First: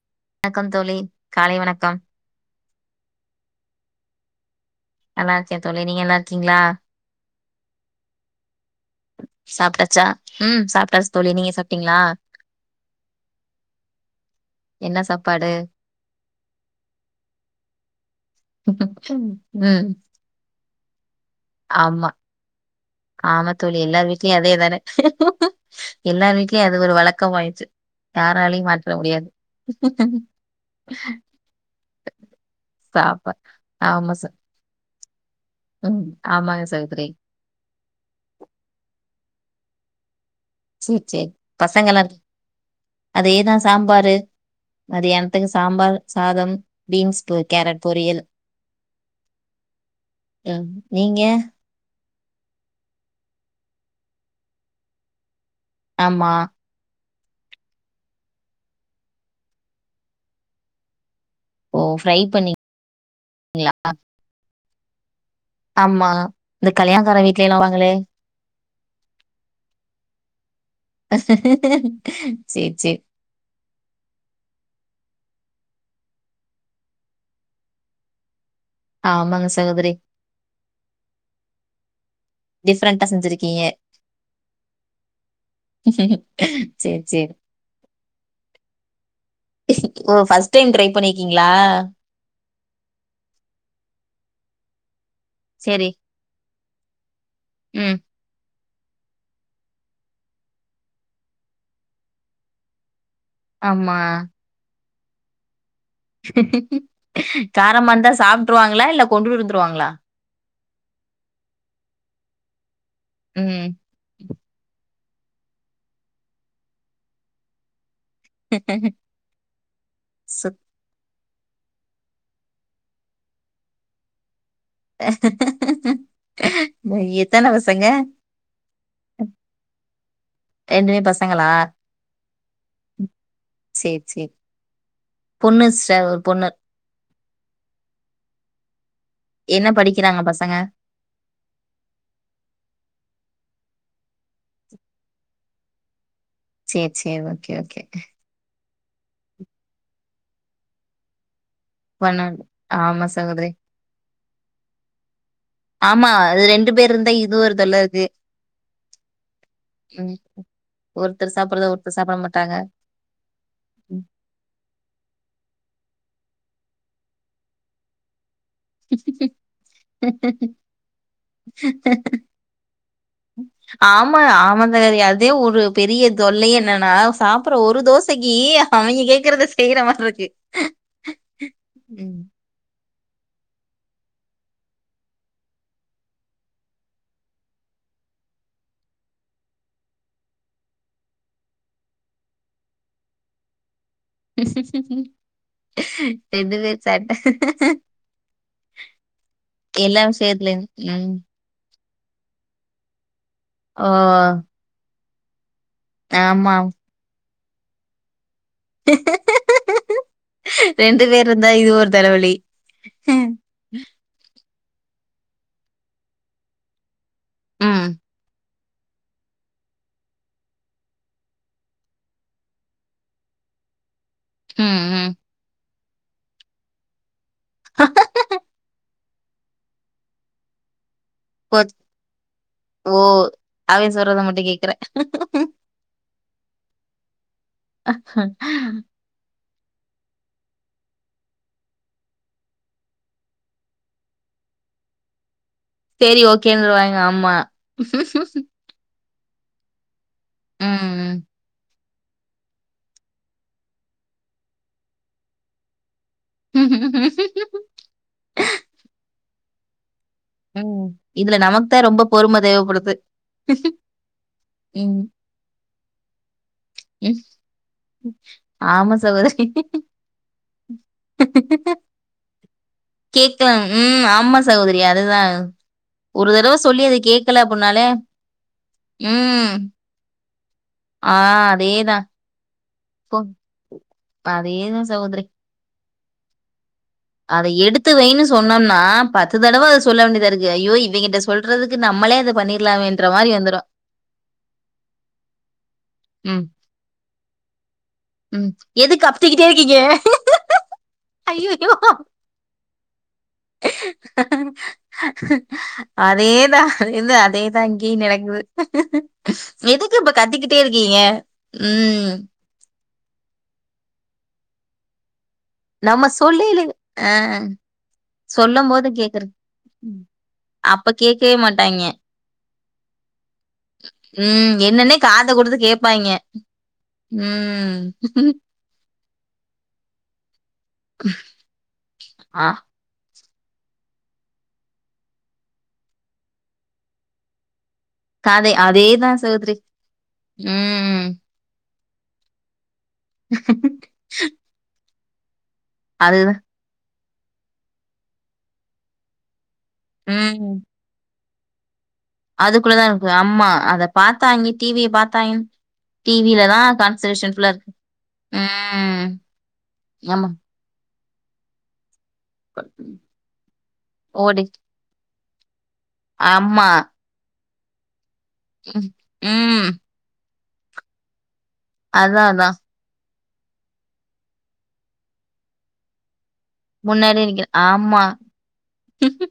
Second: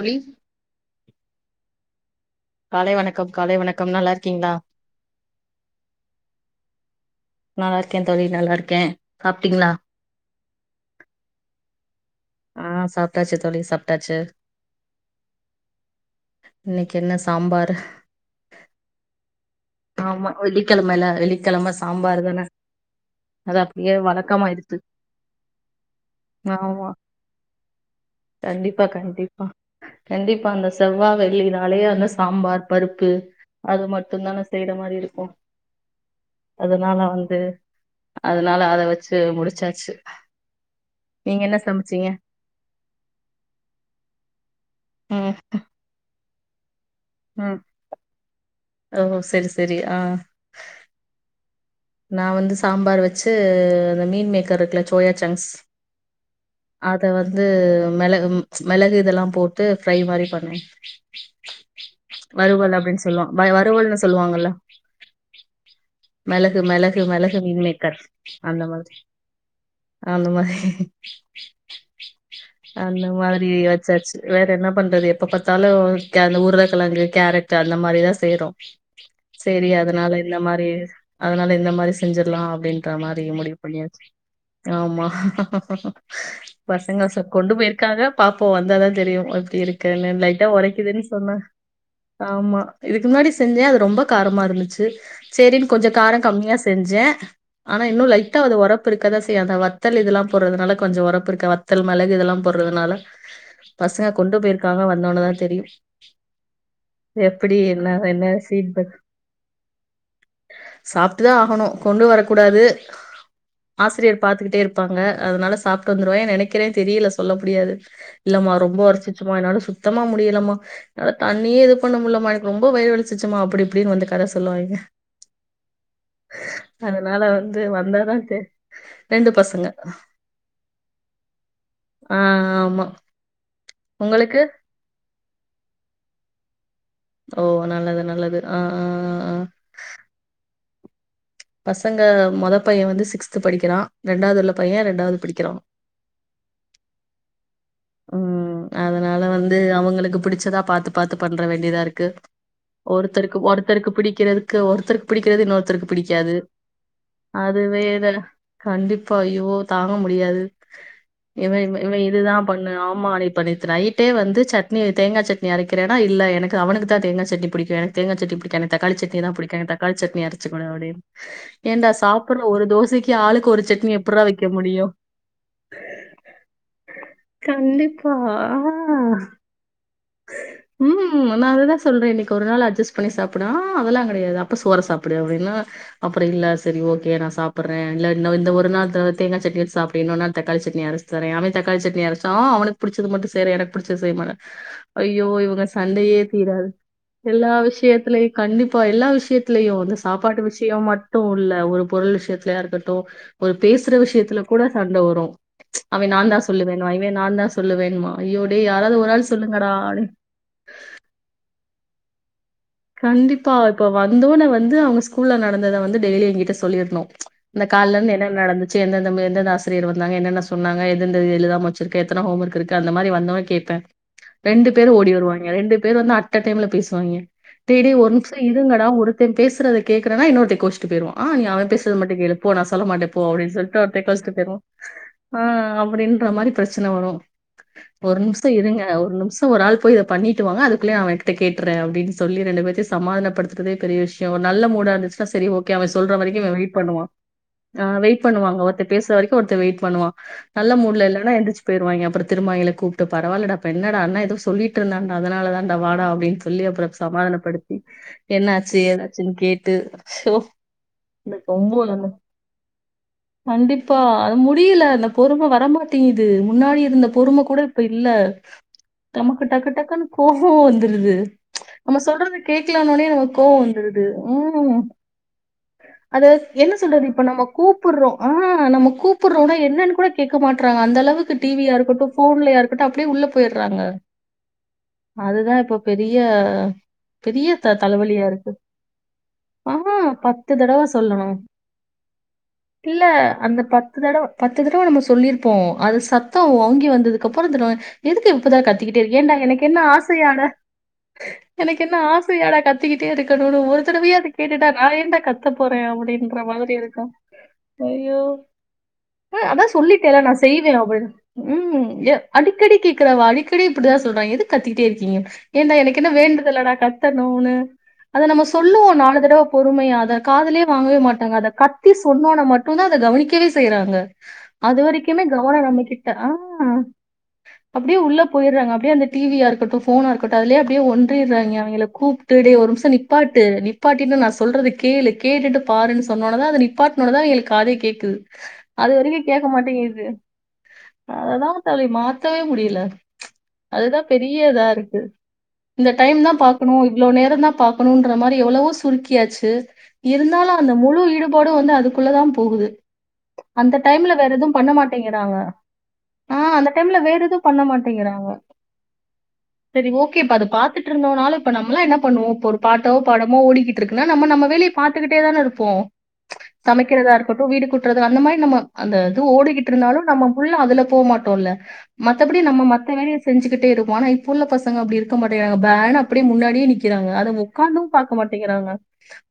தோழி ணக்கம் தோழி காலை வணக்கம் காலை வணக்கம் காலை வணக்கம் நல்லா இருக்கீங்ளா நல்லா இருக்கே தோழி நீங்க நல்லா இருக்கீங்ளா நல்லா இருக்கே தோழி நல்லாருக் சாப்ட்டாச்சா ம் சாப்ட்டாச்சு தோழி நீங்க சாப்ட்டீங்ளா ஆ சாப்ட்டாச்சு தோழி சாப்ட்டாச்சு என்ன சாப்பாடு இன்னைக்கு என்ன சாம்பாரு ம் ஆமா வெள்ளிக்கெழமல வெள்ளிக்கெழம ஆமா சாம்பாரு தான ஆமா அது தோழி அப்டியே எல்லா வீட்லயு அதேதானே வழக்கமாயிடுச்சு எல்லா வீட்லயு அது ஆமா ஒரு வழக்கம் ஆயிருச்சு கண்டிப்பா கண்டிப்பா கண்டிப்பா அந்த செவ்வா வெள்ளி நாளே யே வந்தா சாம்பார் பருப்பு சாப்பா அது ஆமா மட்டு ச தான செய்ற மாரி இருக்கு ம் ஆமாங்க அதனால சகோதரி வந்து அதனால அத வச்சு முடிச்சாச்சு சேரி சேரி நீங்க என்ன பசங்கலா சமச்சீங்க அதேதா சாம்பாரு ம் மதியானத்துக்கு சாம்பார் சாதம் பீன்ஸ்க்கு ம் கேரட் பொரியல் ஓ சேரி சேரி ஆ ம் நீங்க நான் வந்து சாம்பார் வச்சு அந்த மீன் மேக்கர் இருக்குல சோயா சங்ஸ் ஆமா அத வந்து மெளகும் மெளகு இதெல்லா போட்டு ஃப்ரை மாரி பண்ணுவே ஓ ஃப்ரை பண்ணீங்களா வறுவல் அப்டின் சொல்லு வய் வறுவல்னு சொல்லுவாங்கள்ல ஆமா மெளகு இந்த மெளகு கல்யாணக்கார மெளகு வீட்லலா வாங்களே மீன்மேக்கர் அந்த மாதிரி அந்த மா சேரி சேரி அந்த மாதிரி வச்சாச்சு வேற எ என்ன பண்றது எப்ப பாத்தாலு கே அந்த உருளக்கெழங்கு கேரட்டு அந்த மாரி தா செய்றோ ஆமாங்க சேரி சகோதரி அதனால இந்த மாரி அதனால இந்த மாரி செ செஞ்சிர்லா அப்டின்ற டிஃப்ரெண்டா மாரி முடிவு செஞ்சிருக்கீங்க பண்ணியாச்சு ஆமா பசங்க சேரி ச சேரி கொண்டு போயிருக்காங்க பாப்போ வந்தாதா தெரியு அ இப்டி இருக்கனு ஓ லைட்டா ஃபர்ஸ்ட் டைம் ட்ரை ஒரைக்குதுன்னு சொன்னாங் பண்ணிருக்கீங்களா ஆமா இதுக்கு முன்னாடி செஞ்சே அது ரொம்ப காரமா இருந்துச்சு சு சேரினு கொஞ்ச சேரி கார கம்மியா செஞ்சே ஆனா ம் இன்னு லைட்டா அது ஒரப் பு இருக்கதா செய்யு அந்த வத்தல் இதுலா போட்றதுனால கொஞ்ச ஒரப்பு இருக்கு வத்தல் மெளகு இதெல்லா போட்றதுனால ஆமா பசங்க கொண்டு போயிருக்காங்க வந்தோனதா தெரியு எப்டி என்ன காரமா இருந்தா என்ன சாப்ட்ருவாங்ளா இல்ல கொண்டுட்டு வந்துருவாங்ளா சாப்ட்டு தா ஆகணு கொண்டு வரக்கூடாது ம் ஆசிரியர் பாத்துக்கிட்டே இருப் பாங்க அதனால சாப்ட்டு வந்துருவேங்க நெனைக்கிறே தெரியல சொல்ல முடியாது இல்லமா ரொம்ப வலிசிச்சுமா என்னால சுத்தமா சு முடியலமா என்னால தண்ணியே இது பண்ண முல்லமா எனக்கு ரொம்போ வயிரு வலிச்சுசுமா அப்டி இப்டிபினு வந்து கத சொல்லுவான் இங்க அதனால எத்தன வந்து பசங்க வந்தாதா தெ ரெண்டு பசங்க ரெண்டுமே பசங்களா ஆ ஆமா சேரி சேரி உங்களுக்கு பொண்ணு ச ஒரு பொண்ணு ஓ நல்லது நல்லது ஆ ஆ ஆ என்ன படிக்கிறாங்க பசங்க பசங்க மொத பையன் வந்து சிக்ஸ்த் படிக்கிறான் ரெண்டாவது உள்ள பையன் ரெண்டாவது படிக்கிறா சேரி சேரி ஓகே ஓகே ம் அதனால வந்து அவுங்களுக்கு பிடிச்சதா பாத்து பாத்து ப ண்ற வேண்டியதா இருக்கு பண்ண ஆமா ஒருத்தருக்கு சகோதரி ஒருத்தருக்கு பிடிக்கிறதுக்கு ஒருத்தருக்கு பிடிக்கிறது இன்னொருத்தருக்கு ஆமா பிடிக்கா து அது ரெண்டு பேர் இருந்தா இது ஒரு தொல்ல இருக்கு அதுவேதா கண்டிப்பா அய்யோ தாங்க ம் முடியாது ஒருத்தர் இவன் சாப்பிறத ஒருத்தர் இவன் சாப்பிட இதுதா மாட்டாங்க பண்ணு ஆமா நீ இப்ப நேத்து னைட்டே வந்து சட்னி தேங்கா சட்னி அரைக்கிறேனா இல்ல எனக்கு அவனுக்குதா தேங்கா சட்னி புடிக்கு எனக்கு தேங்கா சட்டினி புடி எனக்கு தக்காளி சட்னிதா புடிக்கு எனக்கு தக்காளி சட்னி அரச்சு குடுங்க அப்டினு ஏன்டா சாப்பிடற ஒரு தோசைக்கு ஆளுக் ஆமா ஆமாங்க அதே ஒரு பெரிய தொல்லையே என்னனா சா அப்புறோ ஒரு கண்டிப்பா தோசைக்கு அவனுங்க ஆ கேக்குறத செய்றா ம் நா அதுதா சொல்றே ம் இன்னைக்கு ஒரு நாள் அட்ஜஸ் பண்ணி சாப்புனா அதெல்லாங் கெடையாது அப்ப சோர சாப்பிடு அப்டின்னா அப்புறோ இல்ல செரி ஓகே நா சாப்பிர்ற இல்ல இந்த இந்த ஒரு நாள் து தேங்கா சட்னி வெச்சி சாப்ட்டு இன்னோரு நாள் தக்காளி சட்னி அரச்சு தரேன் அவன் தக்காளி சட்னி அரச்சா ஆ அவனுக்கு புடி ச்சது மட்டு செய்யற எனக்கு புடிச்சத செய்ய மா அய்யோ இவங்க சண்டையே ரெண்டு தீராது பேர் சேட்ட எல்லா விஷ்யத்திலயு கண்டிப்பா எல்லா விஷ்யத்துலயு வந்து எல்லா சாப்பாட்டு விஷயத்துலயும் விஷ்யம் ம் மட்டு இல்ல ஒரு பொருள் விஷயத்தலயா இருக்கட்டு ஒரு ஓ பேசுற விஷயத்துல கூட சண்ட வரு அவன் நான்தா ஆமா சொல்லுவே நா இனிமே நான்தா சொல்லுவேன்மா அய்யோ டே யாராவது ஒரு ஆள் சொல்லு ரெண்டு வேர் இருந்தா இது ஒரு தலைவலி கண்டிப்பா இப்ப வந்தொன்ன வந்து அவுங்க ஸ்கூல்ல நடந்தத வந்து டெய்லி என்கிட்ட சொல்லிரனு இந்த ம் கால்ல இருந்து என்ன நடந்து ச்சு எந்தெந்த மா எந்தெந்த ஆசிரியர் வந்தாங்க என்னென்ன சொன்னாங்க எதுதெந்த எழுதாம வெச்சிருக்க எத்தன ஹோம் ஒர்க் இருக்கு அந்த மாரி வந்ததொன்ன கேப்பே ரெண்டு ம் பேரு ஓடி ம் வருவாங்க ரெண்டு பேர் வந்து அட்ட டைம்ல பேசுவாங்க டேய்‌ டேய் ஒரு நிமிஷோ இருங்கடா ஒருத்தர் பேசறத கேக்குறனா இன்னொருத்தன் கோச்சுட்டு போய்ருவான் ஆ நீ அவன் போச் பேசறது மட்டு கேளு போ நா சொல்ல ஓ மாட்டே போ அப்டின்னு சொல்ட்டு அவ ஒருத்தன் சொல்றத கோச்சுட்டு மட்டும் போய்ருவான் கேக்குற ஆ அப்டி ன்ற மாரி பிரச்சன வரு ஒரு நிமிஷோ இருங்க ஒரு நிமிஷ் ஒரு ஆள் போய் இத பண்ணிட்டு வாங்க அதுக்குள்ளயே அவன்கிட்ட கேட்டர்ற அப்டின் சொல்லி ரெண்டு பேத்தயு சமாதானப்படுத்துறதே பெரிய விஷ்யோ ஒரு நல்ல மூடா இருந்துச்சுன்னா செரி ஓ கே அவன் சொல்ற சரி வரைக்கு இவன் வெயிட் ஓகேன்னுருவாங்க பண்ணுவான் ஆமா ஆ வெயிட் பண்ணுவாங்க ஒருத்த பேசற வரைக் கு ஒருத்தன் வெயிட் பண்ணுவான் நல்ல ம் ம் மூட்ல இல்லனா எந்திர்ச்சு போய்ருவாய்ங்க அப்றோ திரும்ப அவிங்கள கூப்ட்டு பரவால்லடா இப்ப என்னடா அண்ணா எதோ சொல்லிட்டுருந்தான்டா அதனாலதான்டா வாடா அப்டின்னு சொல்லி அப்றோ ம். சமாதானப்படுத்தி என்னாச்சு ஏதாச்சுன்னு கேட்டு ஷோ! ம் இதுல எனக்கு நமக்குதா ரொம்ப அந்த- பொறும தேவப்படுது கண்டிப்பா அது முடில அந்த பொறும‌ வரமாட்டிங்குது முன்னாடி இருந்த ம். பொறும கூட இப்ப இல்ல ஆமா நமக்கு சகோதரி. டக்கு டக்குன்னு கோவோ வந்துருது நம்ம சொல் கேக்கலனொன்னயே நமக் கோவோ கேட்கலாம். ம். வந்துருது ஆமா ம் சகோதரி. அதுதான். அது ஒரு தடவ என்ன சொல்லி அது சொல்றது இப்ப கேட்கல நம்ம அப்டின்னாலே, கூப்புறோ ஆ நம்ம ம். கூப்புறோனா என்னன்னு கூட க்கமாட்றாங்க அந்த ஆ அளவுக்கு டி வியா அதேதான். இருக்கட்டு போன்லயா இருக்கட்டு அப்டியே உள்ள போய்டறாங்க இருங்க சகோதரி பெரிய அத பெரிய த எடுத்து வைன்னு தலவலியா இருக்கு சொன்னோம்னா, தடவ ஆ அத சொல்ல வேண்டியதா இருக்கு. பத்து ஐயோ! தடவ இவங்கிட்ட சொல்லணு சொல்றதுக்கு நம்மளே அத இல்ல பண்ணிரலாமேன்ற மாரி அந்த வந்துரும். பத்து தடவ பத்து தடவ நம்ம சொல்லிர்ப்போ அது சத்தோ ம். ஓங்கி வந்ததுக் அப்றோ இந்த நோ எதுக்கு எப் ம். பாத்தாலு கத்திக்கிட்டே எதுக்கு இருக் ஏன்டா அப்டிக்கிட்டே எனக் இருக்கீங்க? என்ன ஆசயாடா ஐயய்யோ! எனக்கு என்ன ஆசயாடா கத்துக்கிட்டே இருக்கணுனு ஒரு தடவயே அத கேட்டுட்டா நா ஏன்டா கத்த போறே அப்டின்ற மார் அதேதான். மாரி இருக்கு‌ அதேதான் அதேதான் இங்கேயும் அய்யோ நடக்குது. ஆ அதா எதுக்கு இப்ப சொல்லிட்டேல்ல நா கத்திக்கிட்டே செய்வே இருக்கீங்க? அப்டின்னு ம் ம் எ அடிக்கடி கேக்குறா அவ அடிக்கடி இப்டிதா சொல்றாங் எதுக் கத்திகிட்டே இருக்கீங்க ஏன்டா எனக்கு நம்ம என்ன வேண்டு சொல்லைல தலடா ஆ கத்தணுனு அத நம்ம சொல்லும்போது சொல்லுவோ நாலு கேக்குறது. தடவ பொறுமயா ம். அத காதுலயே அப்ப வாங்கவே மாட்டாங்க கேட்கவே அத மாட்டாய்ங்க. கத்தி சொன்னோன மட்டு தா அத கவனிக்கவே செய்றாங்க ம். அது என்னன்னே வரைக்குமே காத கவனோ குடுத்து நம்மகிட்ட கேப்பாய்ங்க. ஆ ம். அப்டியே உள்ள போய்றாங்க அப்டியே அந்த டீ வி யா இருக்கட்டு ஃபோனா இருக்கட்டு அதுலயே அப்டியே ஒன்றிர்றாய்ங்க அவிங்கள கூப்ட்டு ஆ டே ஒரு‌ மிஷோ நி ப்பாட்டு நிப்பாட்டினு நா சொல்றத கேளு கேட்டுட்டு பாருன்னு சொன்னவோன தா அத நிப்பாட்னோன தா அவிங்களுக் காதே கேக்குது காதை அது வரைவி அதேதான் கேக்க சகோதரி. மாட்டேங்கிது ம். அததா அதை மாத்தவே முடியில ப்ச் அதுதா பெரிய இதாருக்கு இந்த டைம் தா அதுதான். பாக்கனு இவ்ளோ நேரோ தா பாக்கணுன்ற மாரி எவ்வளவோ சுருக்கியாச்சு இருந்தாலு ம். அந்த முழு ஈடுபாடு வந்து அது க்குள்ளதா போகுது அதுக்குள்ள தான் இருக்கு. ஆமா. அந்த அத டைம்ல வேறெது பாத்தாய்ங்க, பண்ண டிவிய மாட்டேங்கிறாங்க பாத்தாய்ங்க. ஆ டிவில அந்த தான் டைம்ல வேற கான்சன்ட்ரேஷன் எது ஃபுல்லா பண்ண இருக்கு. மாட்டேங்கிறாங்க ம். செரி ஓகே ஆமா. இப்ப அத பா பாத்துட்டுருந்தோனாலு இப்ப நம்பளா என்ன பண்ணுவோ இப்ப ஒரு பாட்டோ படமோ ஓடிக்கிட்டு இருக்குனா நம்ம ஓடி நம்ம வேலய பாத்துக்கிட்டே தான இரு ப்போ ப்ச் ஆமா. சமைக்கிறதா இருக்கட்டு வீடு கூட்டுறது அந்த மாரி நம்ம ம். அந்த இது ம். ஓடிக்கிட்ருந்தாலு நம்ம உள்ள அதுல போமாட்டோல்ல அதான் மத்தபடி அதான். நம்ம மத்த வேலய செஞ்சுக்கிட்டே இருப்போ ஆனா இப்புள்ள பசங்க அப்டி இரு க்க மாட்டேகிறாங்க பேனு அப்டியே முன்னாடியே நிக்கிறாங்க முன்னாடியே அத நிக்கிறேன். ஒக்காந்து ஆமா. பாக்க மாட்டேகிறாங்க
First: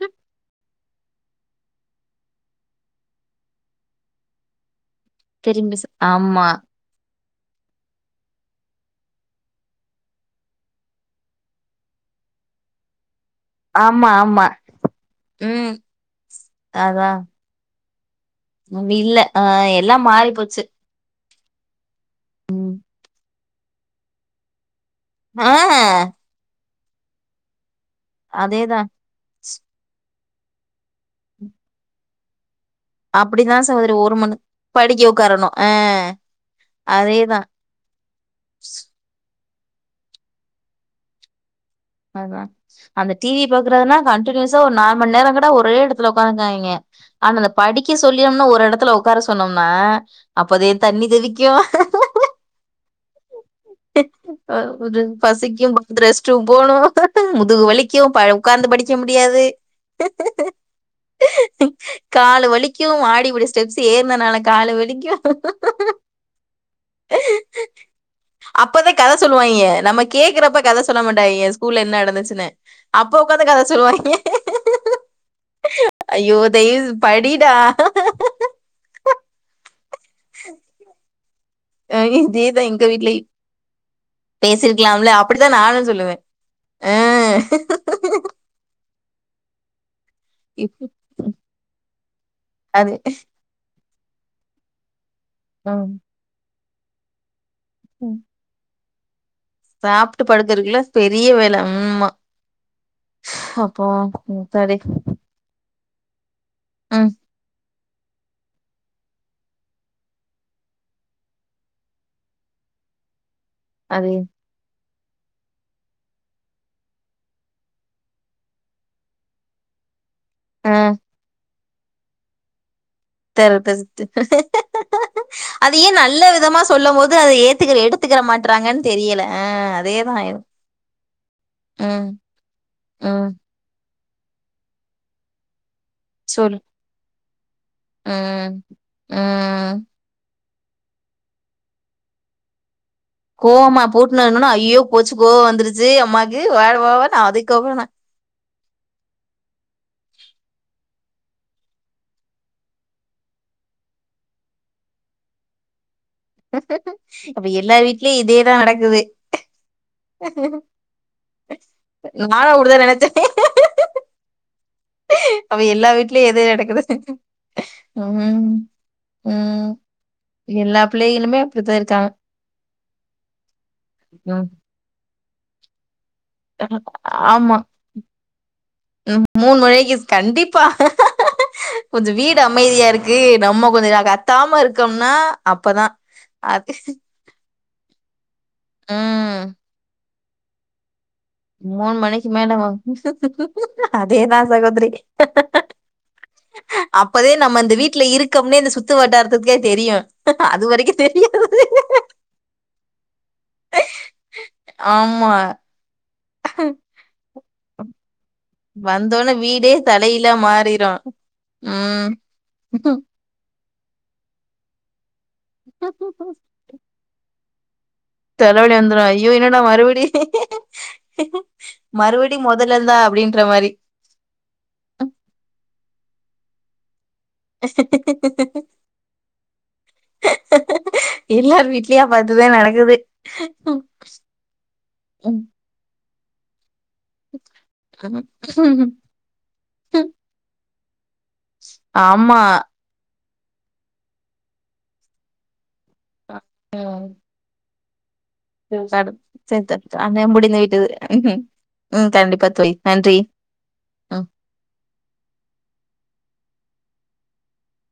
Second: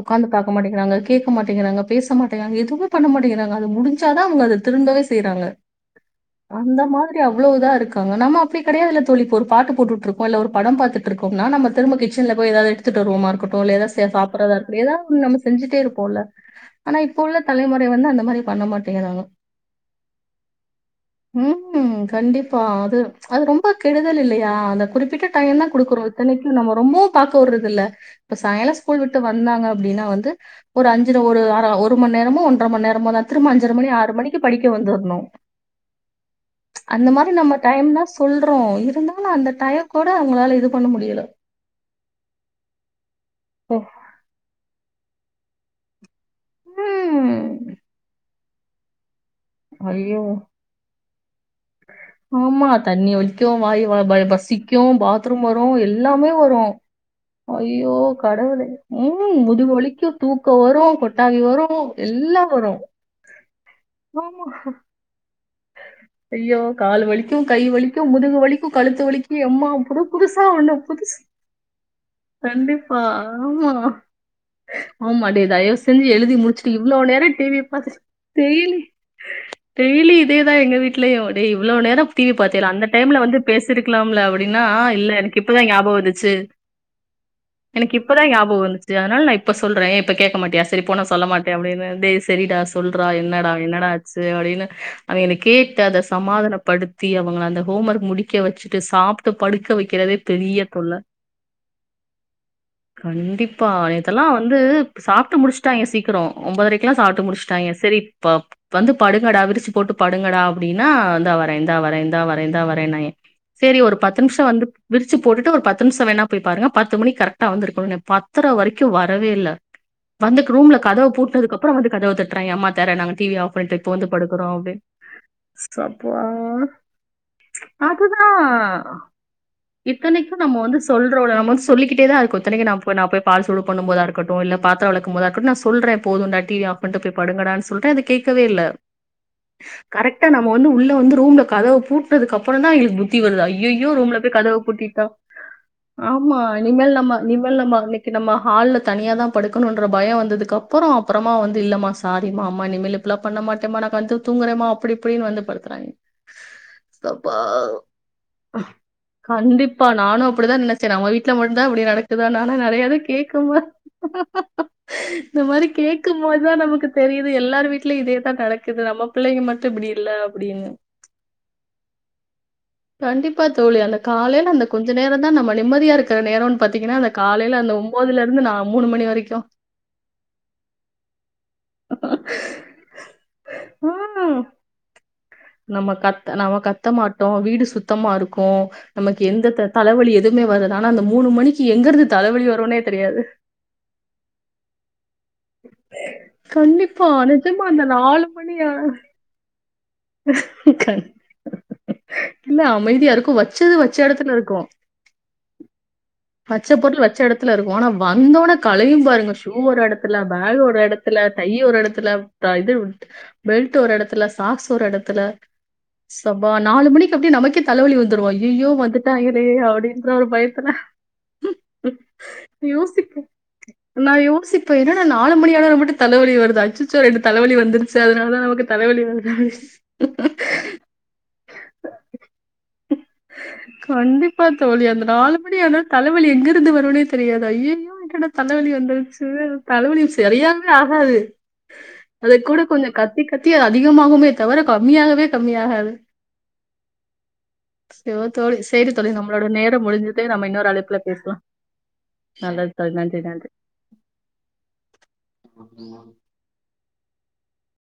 ஒக்காந்து பாக்க மாட்டே கிறாங்க கேக்க மாட்டேகிறாங்க பேச மாட்டேகிறாங்க எதுமே பண்ண மாட்டேகிறாங்க அது முடிஞ்சா தா‌ அவுங்க அத திரும்பவே செய்றாங்க திரும்பி ச ஆமா அந்த மாரி கு அவ்ளோ‌ இதா இருக்காங்க நம்ம அப்டி கெடையாதில்ல தோழி இப்ப ஒரு பாட்டு போட்டுட்ருக்கோ இல்ல ஒரு படோ பாத்துட்ருக்கோம்னா நம்ம திரும்ப கிச்சன்ல போய் ஏதாவது எடுத்துட்டு வருவோமா குட்டு இல்ல ஏதாவது ஆமா சேந் ஆமா சாப்றதா இருக்கட்டு ஏதாவது ஒண்ணு நம்ம ம் செஞ்சிட்டே இருப்போல ஆனா அதா இப்போ உள்ள தலைமுறை வந்து அந்த மாரி பண்ண மாட்டேங்கிறாங்க. இல்ல ஆ எல்லா மாறி போச்சு ம் கண்டிப்பா அது ப்ச் அது ரொம்ப கெடுதல் இல்லையா அந்த குறிப்பிட் ஆ டைம் தா குடுக்குறோ இத்தனைக்கு நம்ம ரொம்போ பாக்கவுறதில்ல இப்ப சாயங்காலோ அதேதா ஸ்கூல் விட்டு வந்தாங்க அப்டின்னா வந்து ஒரு அஞ்சர ஒரு ஆற ஒருமண் நேரமோ ஒன் றமண் நேரமோ தா திரும்ப அப்டிதா அஞ்சர மணி சகோதரி ஆறு ஒரு மணிக்கு படிக்க வந்தர்ணு உக்காரணு ஆ ம்ச் அந்த மாரி அதேதா நம்ம டைம் தா சொல்றோ இருந்தாலு அந்த தய கூட அவுங்களால இது பண்ண முடியல அதா அந்த டிவி ஓ பாக்குறனா கண்டினியூஸா ஒரு நால் மண் நேரோ கூட ஒரே எடத்துல ஒக்காருங்காய்ங்க ஆனா இந்த ம் படிக்க சொல்லியும்னு ஒரு எடத்துல ஒக்கார சொன்னோம்னா ஐயோ அப்போதே தண்ணி தெவிக் ஆமா தண்ணி ஒலிக்கு வாய் வ பாய் பசிக்கு ஒரு பாத்ரூம் வரு பசிக்கு பத்து ரெஸ்ட் எல்லாமே வ ரூம் ரு போனு முதுகு ஐய்யோ வலிக்கு ப கடவுளே உட்கார்ந்து படிக்க ம் முடியாது முதுகு வலிக்கு தூக்க வரு கொட்டாவி வ காலு வலிக்கு மாடிபடி ஸ்டெப்ஸ் ஏர்னனால காலு வலிக்கு ஐய்யோ காலு வலிக்கு கை வலிக்கு முதுகு வலிக்கு அப்பதா கழுத்து கத வலிக்கு எம்மா புது புதுசா ஒண்ணு புதுஸ் டையெ ஸ்கூல்ல என்ன நடந்துச்சுனு அப்ப ஒக்காந்து கத ஆமா சொல்வாய்ங்க ஆமா டே தயவு செஞ்சி எழுதி முடிச்ட்டு தயவு இவ்ளோ நேர படிடா டிவிய பாத்துட்டு டெய்லி டெய்லி இதேதா எங்க வீட்லயோ டே இவ்ளோ அ நேரோ டிவி இதேதா பாத்தில்ல எங்க அந்த டைம்ல வீட்லயு வந்து பேசிருக்கலாம்ல அப்படின்னா இல்ல பேசிருக்கலாம்ல எனக்கு அப்படித்தா இப்பதா நானு ஞாபக சொல்லுவே வந்துச்சு அ எனக் இப்பதா ஞாபகோ வந்துர்ச்சுர அதனால நான் இப்ப சொல்றே ஏ இப்ப கேக்க மாட்டியா செரி போ நா சொல்ல மாட்டே அப்டினு டே செரிடா அது சொல்றா என்னடா என்னடா ஆ ச்சு அப்டினு அவிங்க என்ன கேட்டு ம் அத சமாதானப்படுத்தி அவுங்கள அந்த ஹோம் ஒர்க் ம் முடிக்க வச்சு சாப்ட்டு படுக்க வெக்கிறதே சாப்ட்டு பெரிய படுக்கறக்குள்ள தொல்ல பெரிய வேல ஆமா கண்டிப்பா அப்போ இதெல்லா வந்து முத்தாடி சாப்ட்டு முடிச்சு சீக்கிரம் ஒன்பதுரைக்கும்ல்லா ம் சாப்ட்டு முடிச்சட்டாங்க சரி இப்ப வந்து படுகடா விரிச்சு போட்டு படுங்கடா அப்படின்னா இந்தா வரை இந்தா வர இந்தா வரே இந்தா வரன்னாங்க சரி ஒரு அது பத்து நிமிஷம் வந்து விரிச்சு போட்டுட்டு ஒரு பத்து நிமிஷம் வேணா போய் பாருங்க பத்து மணி கரெக்டா வந்து இருக்கணும் என் பத்தரை வரைக்கு வரவே இல்ல வந்துக்கு ஆ ரூம்ல கதவ பூட்னது அப்புறம் வந்து கதவை தட்டுராங்கா அம்மா தெற நாங்க டிவி ஆஃப் பண்ணிட்டு இப்போ வந்து படு க்ரோ அப்டின் அத ஏ நல்ல விதமா சொல்லும் போது அதை ஏத்துக்க எடுத்துக்கிற அதுதா மாட்டறாங்கன்னு தெரியல அதேதான் இத்தனைக்கு நம்ம வந்து சொல்றோ நம்மந்து சொல்லிக்கிட்டே தான் இருக்கோ இத்தனைக்கு நம் நான் போ ம் பால்சூடு பண்ணும் போத இருக்கு கட்டும் இல்ல பாத்தர வெளக்க போதா இருக்கட்டு நான் சொல்றே போது டா சொல்லு டிவி ஆஃப் பண்ணிட்டு போய் படுங்கடா சொல் ர அதை கேட்கவே ம் இல்ல ம் கரெக்டா நம்ம வந்து உள்ள வந்து ரூம்ல கதவு பூட்னதுக்குப்புறம் தான் அவங்களுக்கு புத் த்தி வருதா கோவமா ஐயயோ ரூம்ல போட்டுனு போய் இருந்தோன கதவை ஐயோ பூட்டிட்டா போச்சு கோவோ வந்துருச்சு ஆமா அம்மாக்கு வாட நீிமல் வாவான்னு நம்மல் இனிம்மா அதுக்கப்புறோ நம்ம நா இன்னைக்கு நம்ம ஹால்ல தனியா தான் படுக்கணும்ன்ற பயம் வந்ததுக்கு அப்புறம் அப்புறமா வந்து இல்லமா சாரிமா அம்மா இனிமல் பண்ண மாட்டமா நாங்க வந்து தூங்கறமா அப்படி இப்படின்னு வந்து படுத்துறாங்க சப்பா அப்ப எல்லார் வீட்லயு இதேதா நடக்குது கண்டிப்பா நானும் அப்படிதான் நினைச் நம்ம வீட்டு வீட்ல மட்டுும்தான் இப்படி நடக்குது ந நானு அப்டிதா நிறைய நெனச்சே கேட்க இந்த அப்ப மாதிரி எல்லா கேட்க வீட்லயு இதே இதுதான் நமக்கு நடக்குது தெரியுது எல்லார் வீடலயும் இதேதான் ம் நடக்குது நம்ம பிள்ளைங்க ம் மட்டும் இப்படி இல்லை அப்படின்னு எல்லா பிள்ளைகளுமே அப்படித்தான் இருக்காங்க கண்டிப்பா தோழி அந்த ம் காலையில அந்த கொஞ்ச நேரம் தான் நம்ம நிம்மதியா இருக்கு சில நேரம்ன்னு பாத்தீங்கன்னா அந்த ஆமா காலையில அந்த ஒன்பதுல இருந்து நான் மூணு மணி ம் வரைக்கு கொஞ்ச வீடு அமைதியா இருக்கு நம்ம கொஞ்ச நா ம் கத்தாம இருக்கம்னா நம்ம கத்த நம் கத்த மாட்டோ வீடு சுத்தமா இருக்கு நமக்கு எந்த தலைவலி எதுவுமே வருர்துான அந்த மூணு மணிக்கு எங்க மூன் இருந்து மணிக்கு தலவலி மேல வரும்னே தெரியாது அதே தா சகோதரி கண்டிப்பா அப்பதே நம்ம நிஜமா இந்த அந்த வீட்ல நாலு மணி இருக்கம்னே இந்த சுத்து வட்டாரத்துத்துக்கே தெரியு ஆ அதுவரைக்கு தெரியாது இப்ப வச்சது வச்ச எடத்துல இருக்கு ஆமா வச்ச பொருள் வச்ச எடத்துல இருக்கு ஆனா வந்தோடனே கலையும் பாருங்க வந்தோனே ஷூ வீடே ஒரு எடத்துல தலைகீழா பேக் ஒரு மாறிரு எடத்துல டை ஒரு எடத்தல்ல இது பெல்ட் ஒரு எடத்துல சாக்ஸ் ஒரு எடத்துல ம் சப்பா நாலு மணிக்கு அப்படியே நமக்கே தலைவலி வந்துரு ஐயையோ தலவலி வந்துரு ஐயோ வந்துட்டாங்களே இனோடா மறுபடி அப்டின்ற ஒரு பயத்துல மறுபடி மொதல் ந்தா அப்படின்ற மாரி நான் யோசிப்ப என்னாடா நாலு மணியாளலவு மட்டும் தலைவலி வருதா அச்சச்சோ என ரெண்டு தலைவலி வந்துருச்சு அதனால தான் நமக்கு தலைவலி வரு எல்லா வீட்லியும் அப்போ அதுவே நடக்குது கண்டிப்பா தோழி அந்த நாலு மணி ஆன தலைவலி எங்க இருந்து வரும்னே தெரியாது ஐயோ வ தலைவலி வந்துருச்சு தலைவலியும் சரிய ஆகாது அது ஆமா கூட கொஞ்சம் கத்தி கத்தி அது அதிகமாகமே தவற கம்மியாகவே கம்மியாகது ஆ ம் ஐயோ! தோழி சரி தோழி நம்மளோட [unintelligible] நேரம் முடிஞ்சது. அன நம்ம முடிந்த இன்னொரு வீட்டது அழைப்புல பேசலாம். ம் கண்டிப்பா தோழி நன்றி ம் [unintelligible]